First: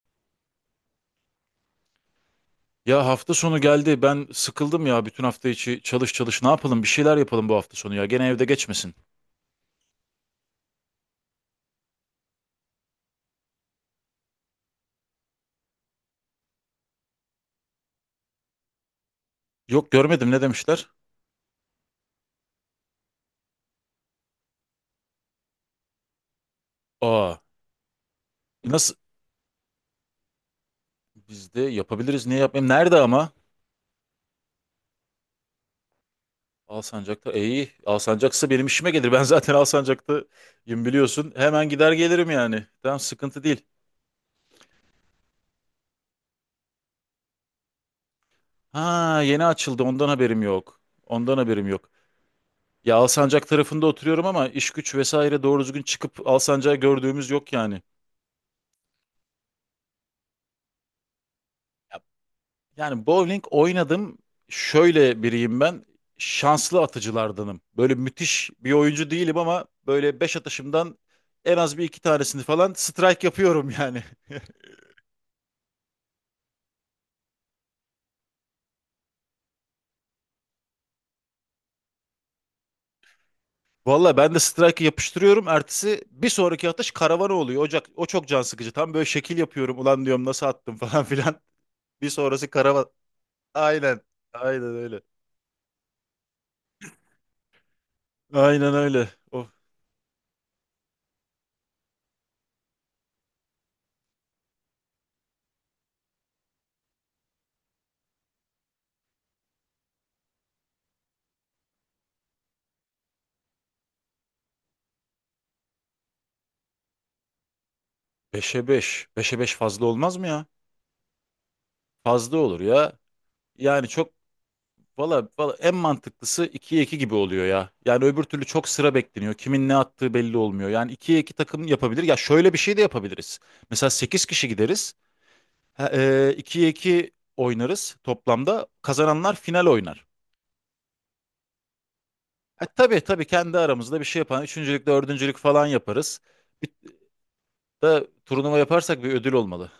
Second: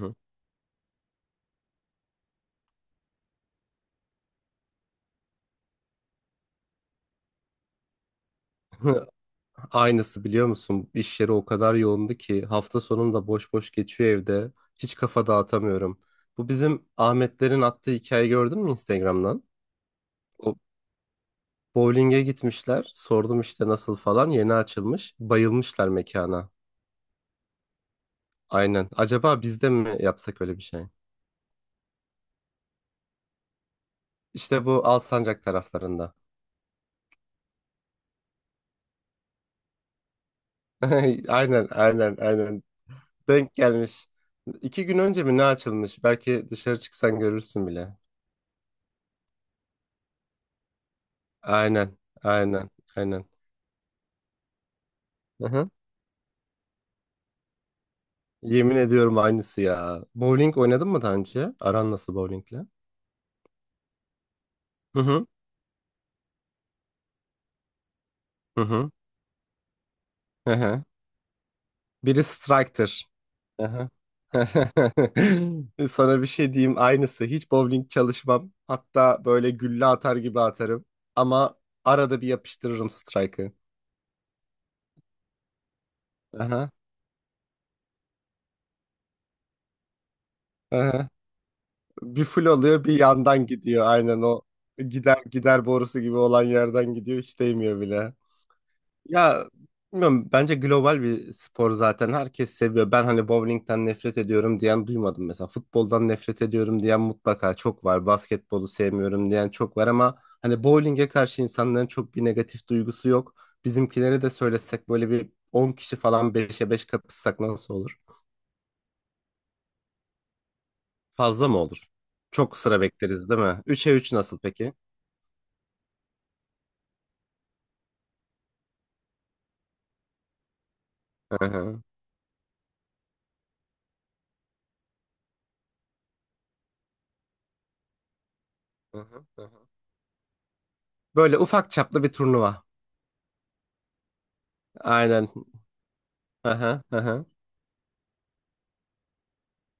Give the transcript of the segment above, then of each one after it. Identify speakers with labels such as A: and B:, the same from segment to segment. A: Hı.
B: Ya hafta sonu geldi. Ben sıkıldım ya bütün hafta içi çalış çalış. Ne yapalım? Bir şeyler yapalım bu hafta sonu ya. Gene evde geçmesin.
A: Aynısı biliyor musun? İş yeri o kadar yoğundu ki hafta sonum da boş boş geçiyor evde. Hiç kafa dağıtamıyorum. Bu bizim Ahmetlerin attığı hikaye gördün mü Instagram'dan?
B: Yok görmedim ne
A: O
B: demişler?
A: bowling'e gitmişler. Sordum işte nasıl falan. Yeni açılmış. Bayılmışlar mekana.
B: Aa
A: Aynen.
B: nasıl?
A: Acaba biz de mi yapsak öyle bir şey?
B: Biz de yapabiliriz. Niye yapmayayım? Nerede ama?
A: İşte bu Alsancak taraflarında.
B: Alsancak'ta. E, iyi. Alsancak'sa benim işime gelir. Ben zaten Alsancak'tayım biliyorsun. Hemen
A: Aynen,
B: gider
A: aynen,
B: gelirim
A: aynen.
B: yani. Tamam sıkıntı
A: Denk
B: değil.
A: gelmiş. İki gün önce mi ne açılmış? Belki dışarı çıksan görürsün bile.
B: Ha yeni açıldı. Ondan haberim yok. Ondan haberim yok.
A: Aynen. Aynen.
B: Ya
A: Aynen.
B: Alsancak tarafında oturuyorum ama iş güç vesaire doğru
A: Hı-hı.
B: düzgün çıkıp Alsancak'ı gördüğümüz yok yani.
A: Yemin ediyorum aynısı ya. Bowling oynadın mı daha önce? Aran nasıl bowlingle?
B: Yani bowling oynadım. Şöyle
A: Hı-hı.
B: biriyim ben. Şanslı atıcılardanım. Böyle müthiş bir
A: Hı-hı.
B: oyuncu değilim ama böyle 5
A: Hı-hı.
B: atışımdan en az bir iki
A: Biri
B: tanesini falan
A: striker.
B: strike yapıyorum
A: Hı-hı.
B: yani.
A: Sana bir şey diyeyim aynısı. Hiç bowling çalışmam. Hatta böyle gülle atar gibi atarım. Ama arada bir yapıştırırım strike'ı.
B: Valla ben de strike'ı yapıştırıyorum. Ertesi bir sonraki
A: Aha,
B: atış karavana oluyor. O çok can sıkıcı. Tam böyle şekil yapıyorum. Ulan diyorum nasıl attım falan
A: aha.
B: filan. Bir
A: Bir full
B: sonrası
A: oluyor
B: karavan.
A: bir yandan gidiyor.
B: Aynen.
A: Aynen o
B: Aynen öyle.
A: gider gider borusu gibi olan yerden gidiyor. Hiç değmiyor bile.
B: Aynen öyle.
A: Ya
B: Of.
A: bilmiyorum bence global bir spor zaten herkes seviyor. Ben hani bowlingden nefret ediyorum diyen duymadım mesela. Futboldan nefret ediyorum diyen mutlaka çok var. Basketbolu sevmiyorum diyen çok var ama hani bowlinge karşı insanların çok bir negatif duygusu yok. Bizimkilere de söylesek böyle bir 10 kişi falan 5'e 5 kapışsak nasıl olur?
B: 5'e 5. 5'e 5 fazla olmaz mı ya?
A: Fazla mı olur?
B: Fazla
A: Çok
B: olur
A: sıra
B: ya.
A: bekleriz değil mi?
B: Yani
A: Üçe
B: çok
A: 3 nasıl peki?
B: Valla valla en mantıklısı 2'ye 2 gibi oluyor ya. Yani öbür türlü çok sıra bekleniyor. Kimin ne attığı belli olmuyor. Yani 2'ye 2
A: Hı
B: takım
A: hı,
B: yapabilir. Ya şöyle bir şey de yapabiliriz. Mesela 8 kişi gideriz. Ha, 2'ye 2 oynarız toplamda.
A: hı hı,
B: Kazananlar
A: hı
B: final
A: hı.
B: oynar.
A: Böyle ufak çaplı bir turnuva.
B: Ha, tabii tabii kendi aramızda bir şey yapan üçüncülük,
A: Aynen.
B: dördüncülük falan yaparız.
A: Hı
B: Bir
A: hı, hı hı.
B: de turnuva yaparsak bir ödül olmalı.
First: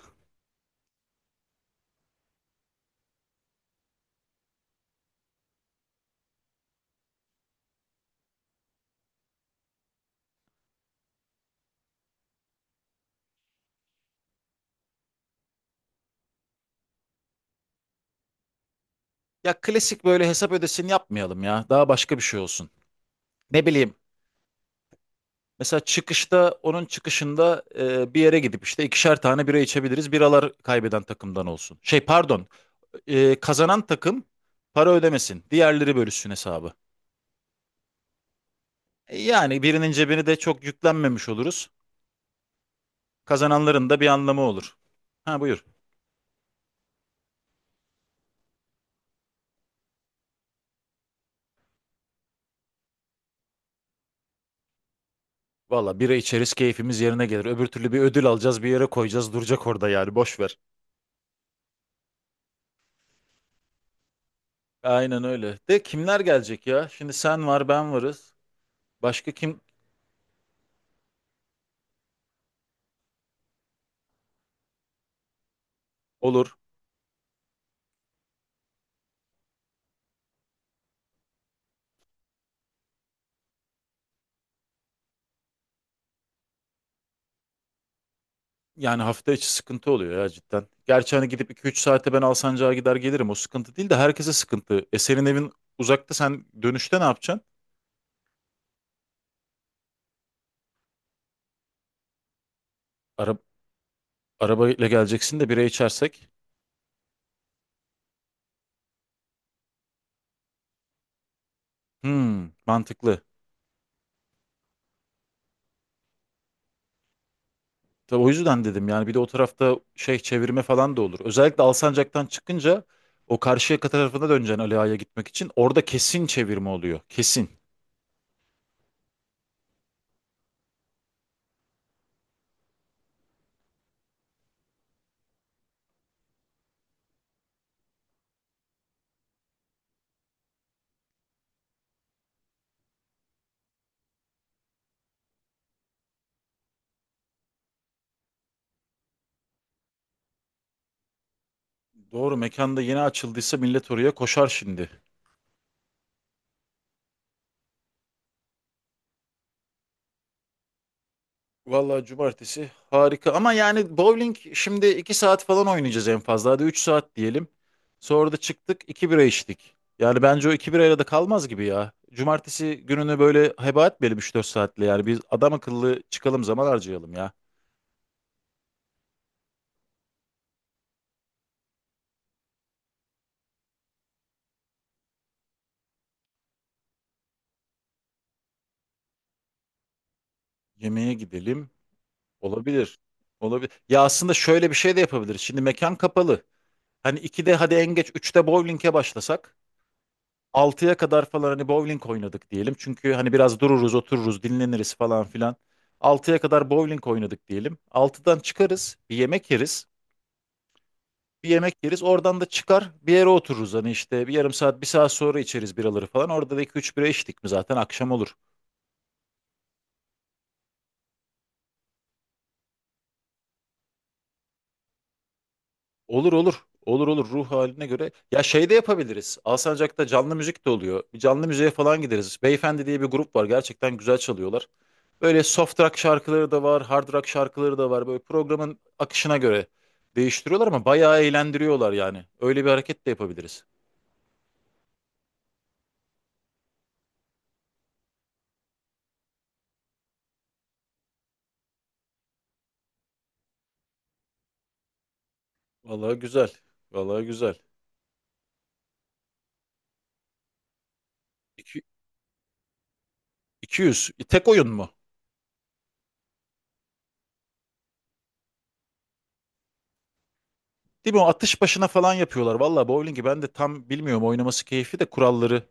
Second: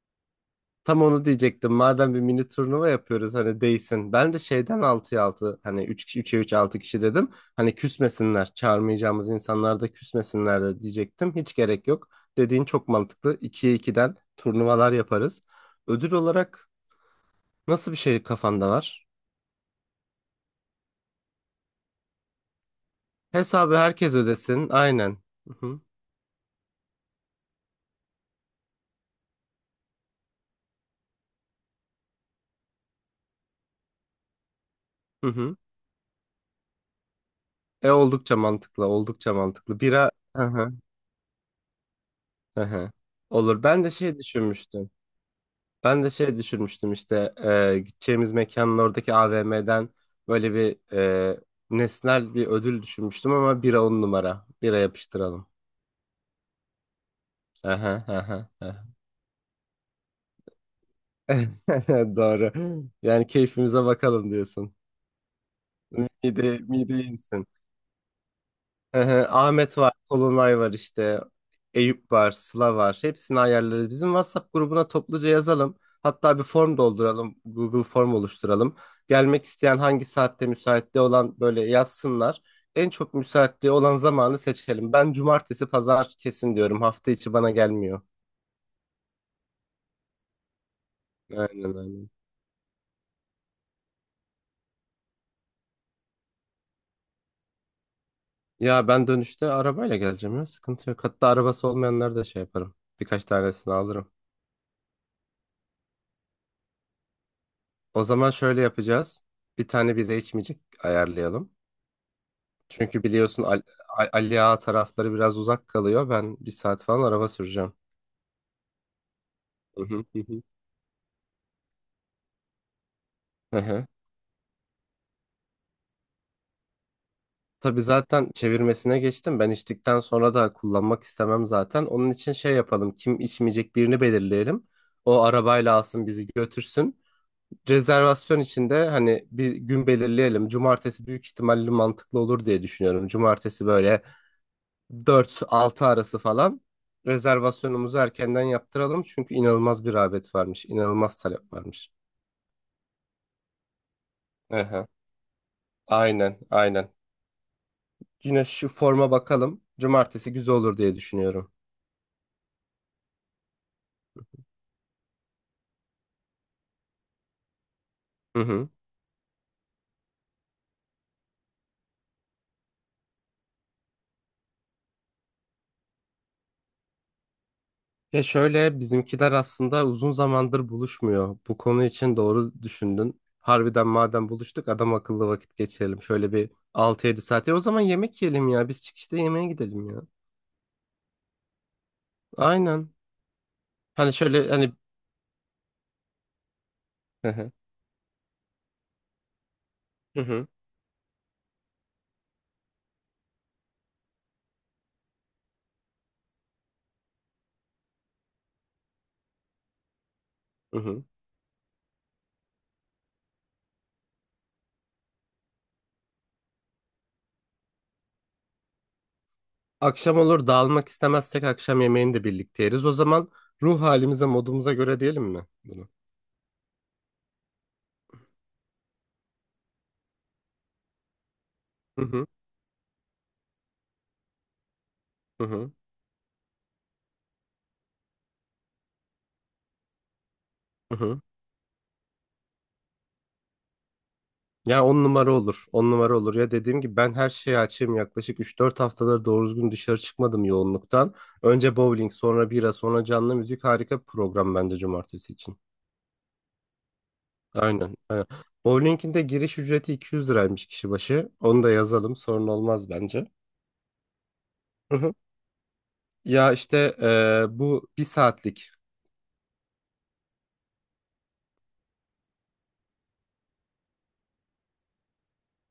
A: Tam onu diyecektim. Madem bir mini turnuva yapıyoruz hani değsin. Ben de şeyden 6'ya 6 hani 3 kişi 3'e 3 6 kişi dedim. Hani küsmesinler. Çağırmayacağımız insanlar da küsmesinler de diyecektim. Hiç gerek yok. Dediğin çok mantıklı. 2'ye 2'den turnuvalar yaparız. Ödül olarak nasıl bir şey kafanda var?
B: Ya klasik böyle hesap ödesini yapmayalım ya. Daha başka bir şey olsun. Ne
A: Hesabı
B: bileyim.
A: herkes ödesin. Aynen. Hı
B: Mesela
A: hı.
B: onun çıkışında bir yere gidip işte ikişer tane bira içebiliriz. Biralar kaybeden takımdan olsun. Şey pardon, kazanan takım para
A: Hı
B: ödemesin.
A: hı.
B: Diğerleri bölüşsün hesabı.
A: E oldukça mantıklı.
B: E,
A: Oldukça
B: Yani
A: mantıklı.
B: birinin
A: Bira.
B: cebini de
A: Hı
B: çok
A: hı.
B: yüklenmemiş oluruz.
A: Hı hı. Olur. Ben
B: Kazananların
A: de
B: da bir
A: şey
B: anlamı olur.
A: düşünmüştüm.
B: Ha buyur.
A: Ben de şey düşünmüştüm işte gideceğimiz mekanın oradaki AVM'den böyle bir nesnel bir ödül düşünmüştüm ama bira on numara. Bira yapıştıralım.
B: Valla bira içeriz keyfimiz yerine gelir. Öbür türlü
A: Aha,
B: bir ödül
A: aha,
B: alacağız bir yere
A: aha.
B: koyacağız duracak orada yani boş ver.
A: Doğru. Yani keyfimize bakalım diyorsun.
B: Aynen öyle. De kimler
A: Mide,
B: gelecek ya?
A: mide
B: Şimdi
A: insin.
B: sen var ben varız.
A: Hı hı,
B: Başka kim
A: Ahmet var, Kolunay var işte, Eyüp var, Sıla var. Hepsini ayarlarız. Bizim WhatsApp grubuna topluca yazalım. Hatta bir
B: olur?
A: form dolduralım, Google form oluşturalım. Gelmek isteyen hangi saatte müsaitliği olan böyle yazsınlar. En çok müsaitliği olan zamanı seçelim. Ben cumartesi, pazar kesin diyorum. Hafta içi bana gelmiyor.
B: Yani hafta içi sıkıntı oluyor ya cidden. Gerçi hani gidip iki
A: Aynen
B: üç
A: aynen.
B: saate ben Alsancak'a gider gelirim. O sıkıntı değil de herkese sıkıntı. E senin evin uzakta sen dönüşte ne yapacaksın?
A: Ya ben dönüşte arabayla geleceğim ya. Sıkıntı yok. Hatta arabası olmayanları da şey yaparım. Birkaç
B: Ara
A: tanesini alırım.
B: arabayla geleceksin de bira içersek.
A: O zaman şöyle yapacağız. Bir tane bira içmeyecek ayarlayalım.
B: Hmm,
A: Çünkü
B: mantıklı.
A: biliyorsun Ali Ağa tarafları biraz uzak kalıyor. Ben bir saat falan araba süreceğim.
B: Tabii o yüzden dedim yani bir de o tarafta
A: Hı hı
B: şey
A: hı hı.
B: çevirme falan da olur. Özellikle Alsancak'tan çıkınca o
A: Hı hı.
B: Karşıyaka tarafına döneceksin Ali Ağa'ya gitmek için. Orada kesin çevirme oluyor. Kesin.
A: Tabii zaten çevirmesine geçtim. Ben içtikten sonra da kullanmak istemem zaten. Onun için şey yapalım. Kim içmeyecek birini belirleyelim. O arabayla alsın bizi götürsün. Rezervasyon için de hani bir gün belirleyelim. Cumartesi büyük ihtimalle mantıklı olur diye düşünüyorum. Cumartesi böyle 4-6 arası falan rezervasyonumuzu erkenden yaptıralım. Çünkü inanılmaz bir rağbet varmış. İnanılmaz talep varmış.
B: Doğru mekanda yeni açıldıysa millet oraya koşar
A: Aha,
B: şimdi.
A: aynen aynen. Yine şu forma bakalım. Cumartesi güzel olur diye düşünüyorum.
B: Vallahi cumartesi harika ama yani bowling şimdi 2 saat falan oynayacağız en fazla hadi 3 saat diyelim. Sonra da
A: Hı hı.
B: çıktık 2 bira içtik. Yani bence o 2 birayla da kalmaz gibi ya. Cumartesi gününü böyle heba etmeyelim 3-4 saatle yani biz adam akıllı çıkalım zaman harcayalım ya.
A: Ya şöyle bizimkiler aslında uzun zamandır buluşmuyor. Bu konu için doğru düşündün. Harbiden madem buluştuk adam akıllı vakit geçirelim. Şöyle bir 6-7 saat. Ya o zaman yemek yiyelim ya. Biz çıkışta yemeğe gidelim ya.
B: Yemeğe gidelim
A: Aynen.
B: olabilir. Olabilir. Ya
A: Hani
B: aslında
A: şöyle
B: şöyle
A: hani...
B: bir şey de yapabiliriz. Şimdi mekan kapalı. Hani
A: Hı hı.
B: 2'de hadi en geç 3'te bowling'e başlasak.
A: Hı hı.
B: 6'ya kadar falan hani bowling oynadık diyelim. Çünkü hani biraz dururuz, otururuz, dinleniriz falan filan. 6'ya kadar bowling oynadık diyelim. 6'dan çıkarız, bir yemek yeriz.
A: Hı hı.
B: Bir yemek yeriz, oradan da çıkar bir yere otururuz. Hani işte bir yarım saat, bir saat sonra içeriz biraları falan. Orada da 2-3 bira içtik mi zaten akşam olur.
A: Akşam olur dağılmak istemezsek akşam yemeğini de birlikte yeriz. O zaman ruh halimize, modumuza göre diyelim mi bunu?
B: Olur olur. Olur olur ruh haline göre. Ya şey de yapabiliriz. Alsancak'ta canlı müzik de oluyor. Bir canlı müziğe falan
A: Hı hı
B: gideriz. Beyefendi diye bir grup var. Gerçekten güzel çalıyorlar. Böyle
A: hı hı.
B: soft rock şarkıları da var, hard rock şarkıları da var. Böyle programın akışına göre değiştiriyorlar ama
A: Hı hı.
B: bayağı eğlendiriyorlar yani. Öyle bir hareket de yapabiliriz.
A: Ya on numara olur. On numara olur. Ya dediğim gibi ben her şeye açığım. Yaklaşık 3-4 haftadır doğru düzgün dışarı çıkmadım yoğunluktan. Önce bowling, sonra bira, sonra canlı müzik harika bir program bence cumartesi için.
B: Vallahi güzel. Vallahi güzel.
A: Aynen. Aynen. Bowling'in de giriş ücreti 200 liraymış kişi başı. Onu da
B: İki-
A: yazalım. Sorun olmaz bence.
B: 200. Tek oyun mu?
A: Hı hı. Ya işte bu bir saatlik.
B: Değil mi? O atış başına falan yapıyorlar. Vallahi bowling'i ben de tam bilmiyorum. Oynaması keyfi de kuralları.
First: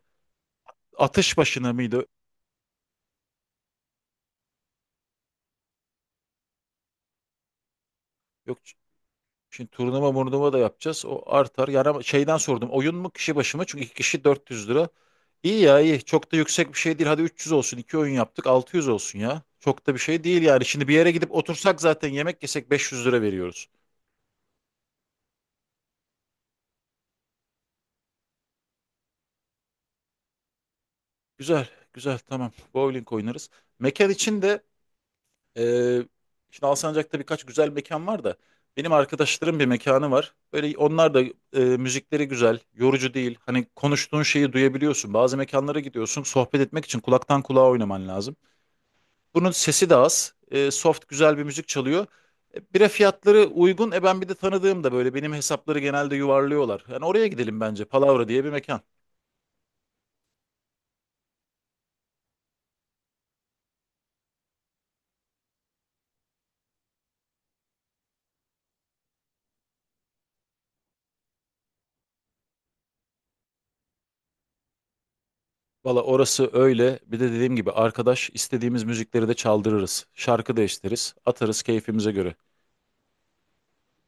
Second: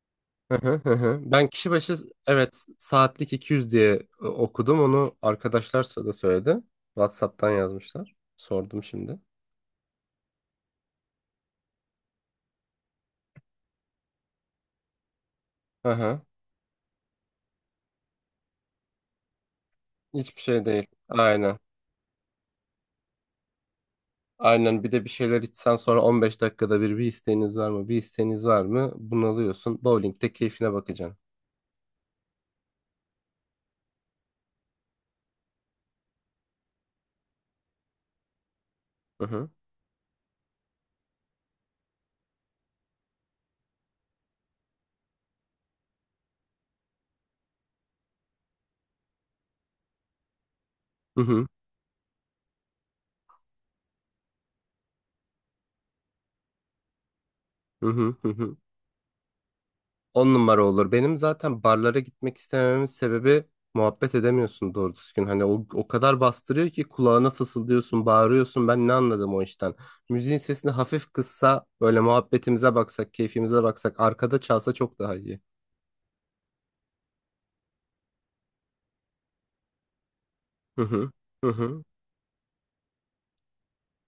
A: Hı hı hı hı.
B: Atış
A: Ben kişi
B: başına
A: başı
B: mıydı?
A: evet saatlik 200 diye okudum. Onu arkadaşlar da söyledi. WhatsApp'tan yazmışlar.
B: Yok.
A: Sordum şimdi.
B: Şimdi turnuva murnuva da yapacağız. O artar. Yani ama şeyden sordum. Oyun mu kişi başı mı? Çünkü iki kişi 400 lira. İyi ya
A: Hı
B: iyi.
A: hı.
B: Çok da yüksek bir şey değil. Hadi 300 olsun. İki oyun yaptık. 600 olsun ya. Çok da bir şey değil
A: Hiçbir
B: yani.
A: şey
B: Şimdi
A: değil.
B: bir yere gidip
A: Aynen.
B: otursak zaten yemek yesek 500 lira veriyoruz.
A: Aynen bir de bir şeyler içsen sonra 15 dakikada bir bir isteğiniz var mı? Bir isteğiniz var mı? Bunalıyorsun. Bowling'de keyfine bakacaksın.
B: Güzel. Güzel tamam. Bowling oynarız. Mekan için de Ee, şimdi Alsancak'ta birkaç güzel mekan var da benim
A: Hı hı.
B: arkadaşlarım bir mekanı var. Böyle onlar da müzikleri güzel, yorucu değil. Hani konuştuğun şeyi duyabiliyorsun. Bazı mekanlara gidiyorsun, sohbet etmek için kulaktan kulağa oynaman lazım. Bunun sesi de az, soft
A: Hı
B: güzel bir
A: hı.
B: müzik çalıyor. Bira fiyatları uygun. Ben bir de tanıdığım da böyle benim hesapları genelde yuvarlıyorlar. Yani oraya gidelim bence.
A: Hı hı.
B: Palavra
A: Hı
B: diye bir
A: hı.
B: mekan.
A: On numara olur. Benim zaten barlara gitmek istemememin sebebi muhabbet edemiyorsun doğru düzgün. Hani o, o kadar bastırıyor ki kulağına fısıldıyorsun, bağırıyorsun. Ben ne anladım o işten? Müziğin sesini hafif kıssa, böyle muhabbetimize baksak, keyfimize baksak, arkada çalsa çok daha iyi.
B: Valla orası öyle. Bir de dediğim gibi arkadaş istediğimiz müzikleri de çaldırırız. Şarkı
A: Hı hı.
B: değiştiririz,
A: Hı
B: atarız
A: hı.
B: keyfimize göre.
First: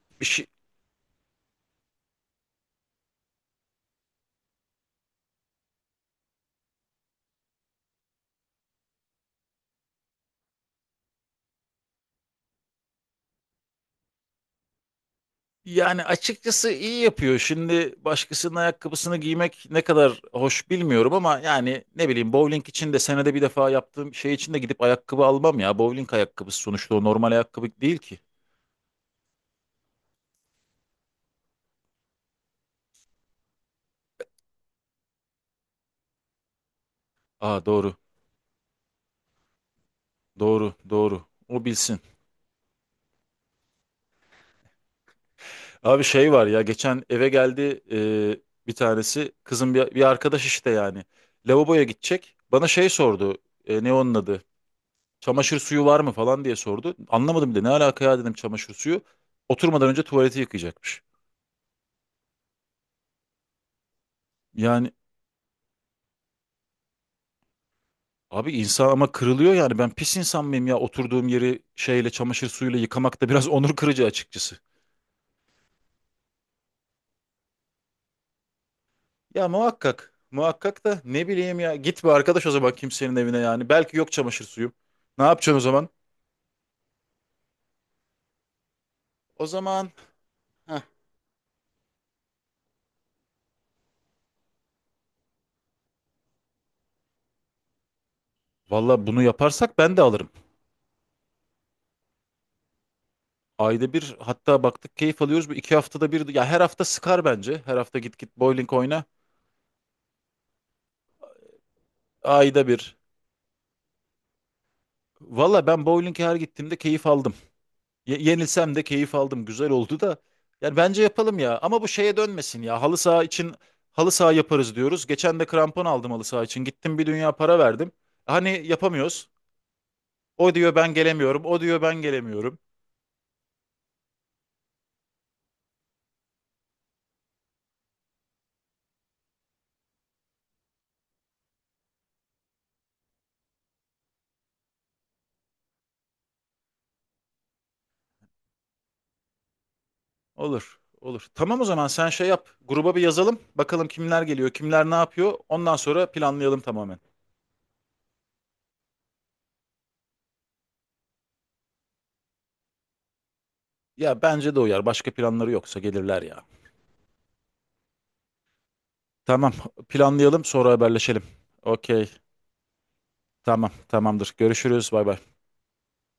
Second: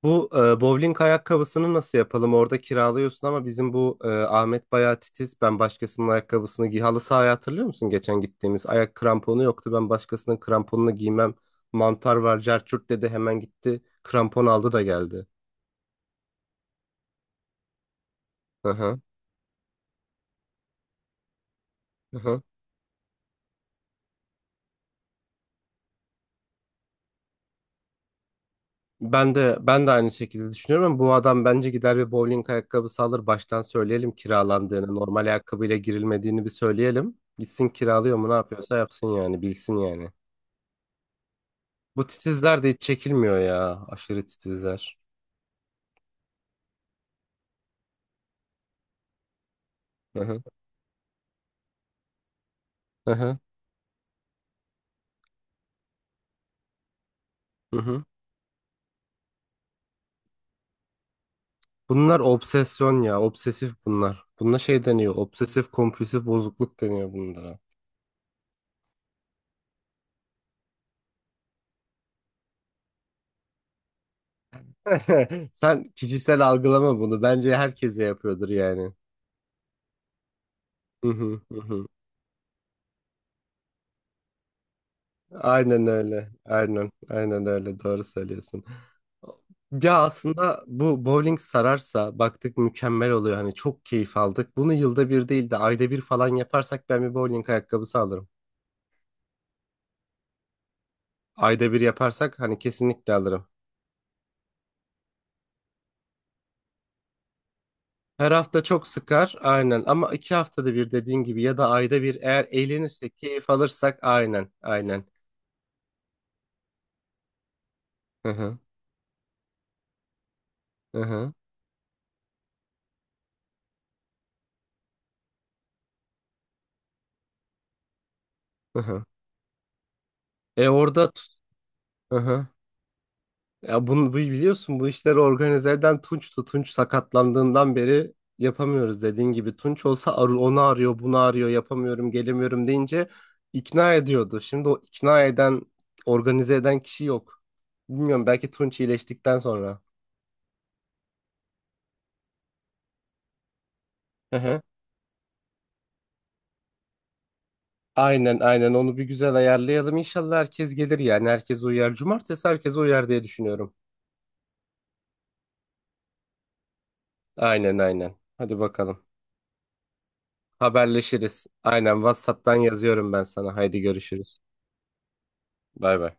A: Bu bowling ayakkabısını nasıl yapalım? Orada kiralıyorsun ama bizim bu Ahmet bayağı titiz. Ben başkasının ayakkabısını giy. Halı sahaya hatırlıyor musun geçen gittiğimiz? Ayak kramponu yoktu. Ben başkasının kramponunu giymem. Mantar var, cerçürt dedi. Hemen gitti. Krampon aldı da geldi.
B: Yani açıkçası iyi yapıyor. Şimdi başkasının
A: Hı hı.
B: ayakkabısını giymek ne kadar hoş bilmiyorum ama yani ne
A: Hı
B: bileyim
A: hı.
B: bowling için de senede bir defa yaptığım şey için de gidip ayakkabı almam ya. Bowling ayakkabısı sonuçta o normal ayakkabı değil ki.
A: Ben de ben de aynı şekilde düşünüyorum ama bu adam bence gider bir bowling ayakkabısı alır. Baştan söyleyelim kiralandığını, normal ayakkabıyla girilmediğini bir söyleyelim.
B: Aa
A: Gitsin
B: doğru.
A: kiralıyor mu ne yapıyorsa yapsın yani bilsin yani.
B: Doğru. Doğru. O bilsin.
A: Bu titizler de hiç çekilmiyor ya. Aşırı titizler.
B: Abi şey var ya geçen eve geldi bir tanesi kızın bir
A: Hı hı.
B: arkadaş işte yani. Lavaboya gidecek. Bana şey
A: Hı
B: sordu.
A: hı.
B: Ne onun adı? Çamaşır suyu var mı falan diye sordu. Anlamadım bile ne
A: Hı hı.
B: alaka ya dedim çamaşır suyu. Oturmadan önce tuvaleti yıkayacakmış.
A: Bunlar obsesyon ya. Obsesif bunlar. Buna şey
B: Yani
A: deniyor. Obsesif kompulsif bozukluk deniyor bunlara.
B: abi insan ama kırılıyor yani ben pis insan mıyım ya oturduğum yeri çamaşır suyuyla yıkamak da biraz onur kırıcı açıkçası.
A: Sen kişisel algılama bunu. Bence herkese yapıyordur yani.
B: Ya muhakkak muhakkak da
A: Hı
B: ne
A: hı.
B: bileyim
A: Hı
B: ya
A: hı.
B: git bir arkadaş o zaman kimsenin evine yani belki yok çamaşır suyu. Ne yapacaksın o
A: Aynen
B: zaman?
A: öyle. Aynen. Aynen öyle. Doğru söylüyorsun.
B: O zaman.
A: Ya aslında
B: Heh.
A: bu bowling sararsa baktık mükemmel oluyor. Hani çok keyif aldık. Bunu yılda bir değil de ayda bir falan yaparsak ben bir bowling ayakkabısı alırım.
B: Valla bunu yaparsak ben de alırım.
A: Ayda bir yaparsak hani kesinlikle alırım.
B: Ayda bir hatta baktık keyif alıyoruz. Bu iki haftada bir ya her hafta sıkar bence. Her hafta git
A: Her
B: git
A: hafta
B: bowling
A: çok
B: oyna.
A: sıkar aynen ama 2 haftada bir dediğin gibi ya da ayda bir eğer
B: Ayda bir.
A: eğlenirsek keyif alırsak aynen aynen.
B: Valla ben bowling'e her gittiğimde keyif aldım.
A: Hı hı
B: Yenilsem de keyif aldım. Güzel oldu da. Yani
A: hı
B: bence
A: hı.
B: yapalım ya. Ama bu şeye dönmesin ya. Halı saha için halı saha yaparız diyoruz. Geçen de krampon aldım halı saha için. Gittim bir dünya para verdim. Hani
A: Hı hı.
B: yapamıyoruz. O
A: E
B: diyor ben
A: orada
B: gelemiyorum. O diyor ben
A: hı hı.
B: gelemiyorum.
A: Ya bunu biliyorsun bu işleri organize eden Tunç'tu. Tunç sakatlandığından beri yapamıyoruz dediğin gibi. Tunç olsa onu arıyor bunu arıyor yapamıyorum gelemiyorum deyince ikna ediyordu. Şimdi o ikna eden organize eden kişi yok. Bilmiyorum belki Tunç iyileştikten sonra.
B: Olur. Olur. Tamam o zaman sen şey yap. Gruba bir yazalım. Bakalım kimler geliyor, kimler ne yapıyor. Ondan sonra planlayalım tamamen.
A: Aynen aynen onu bir güzel ayarlayalım. İnşallah herkes gelir yani herkes uyar. Cumartesi herkes uyar diye düşünüyorum.
B: Ya bence de uyar. Başka planları yoksa gelirler ya.
A: Aynen aynen. Hadi bakalım.
B: Tamam. Planlayalım sonra haberleşelim.
A: Haberleşiriz. Aynen
B: Okey.
A: WhatsApp'tan yazıyorum ben sana.
B: Tamam,
A: Haydi
B: tamamdır.
A: görüşürüz.
B: Görüşürüz. Bay bay.
A: Bay bay.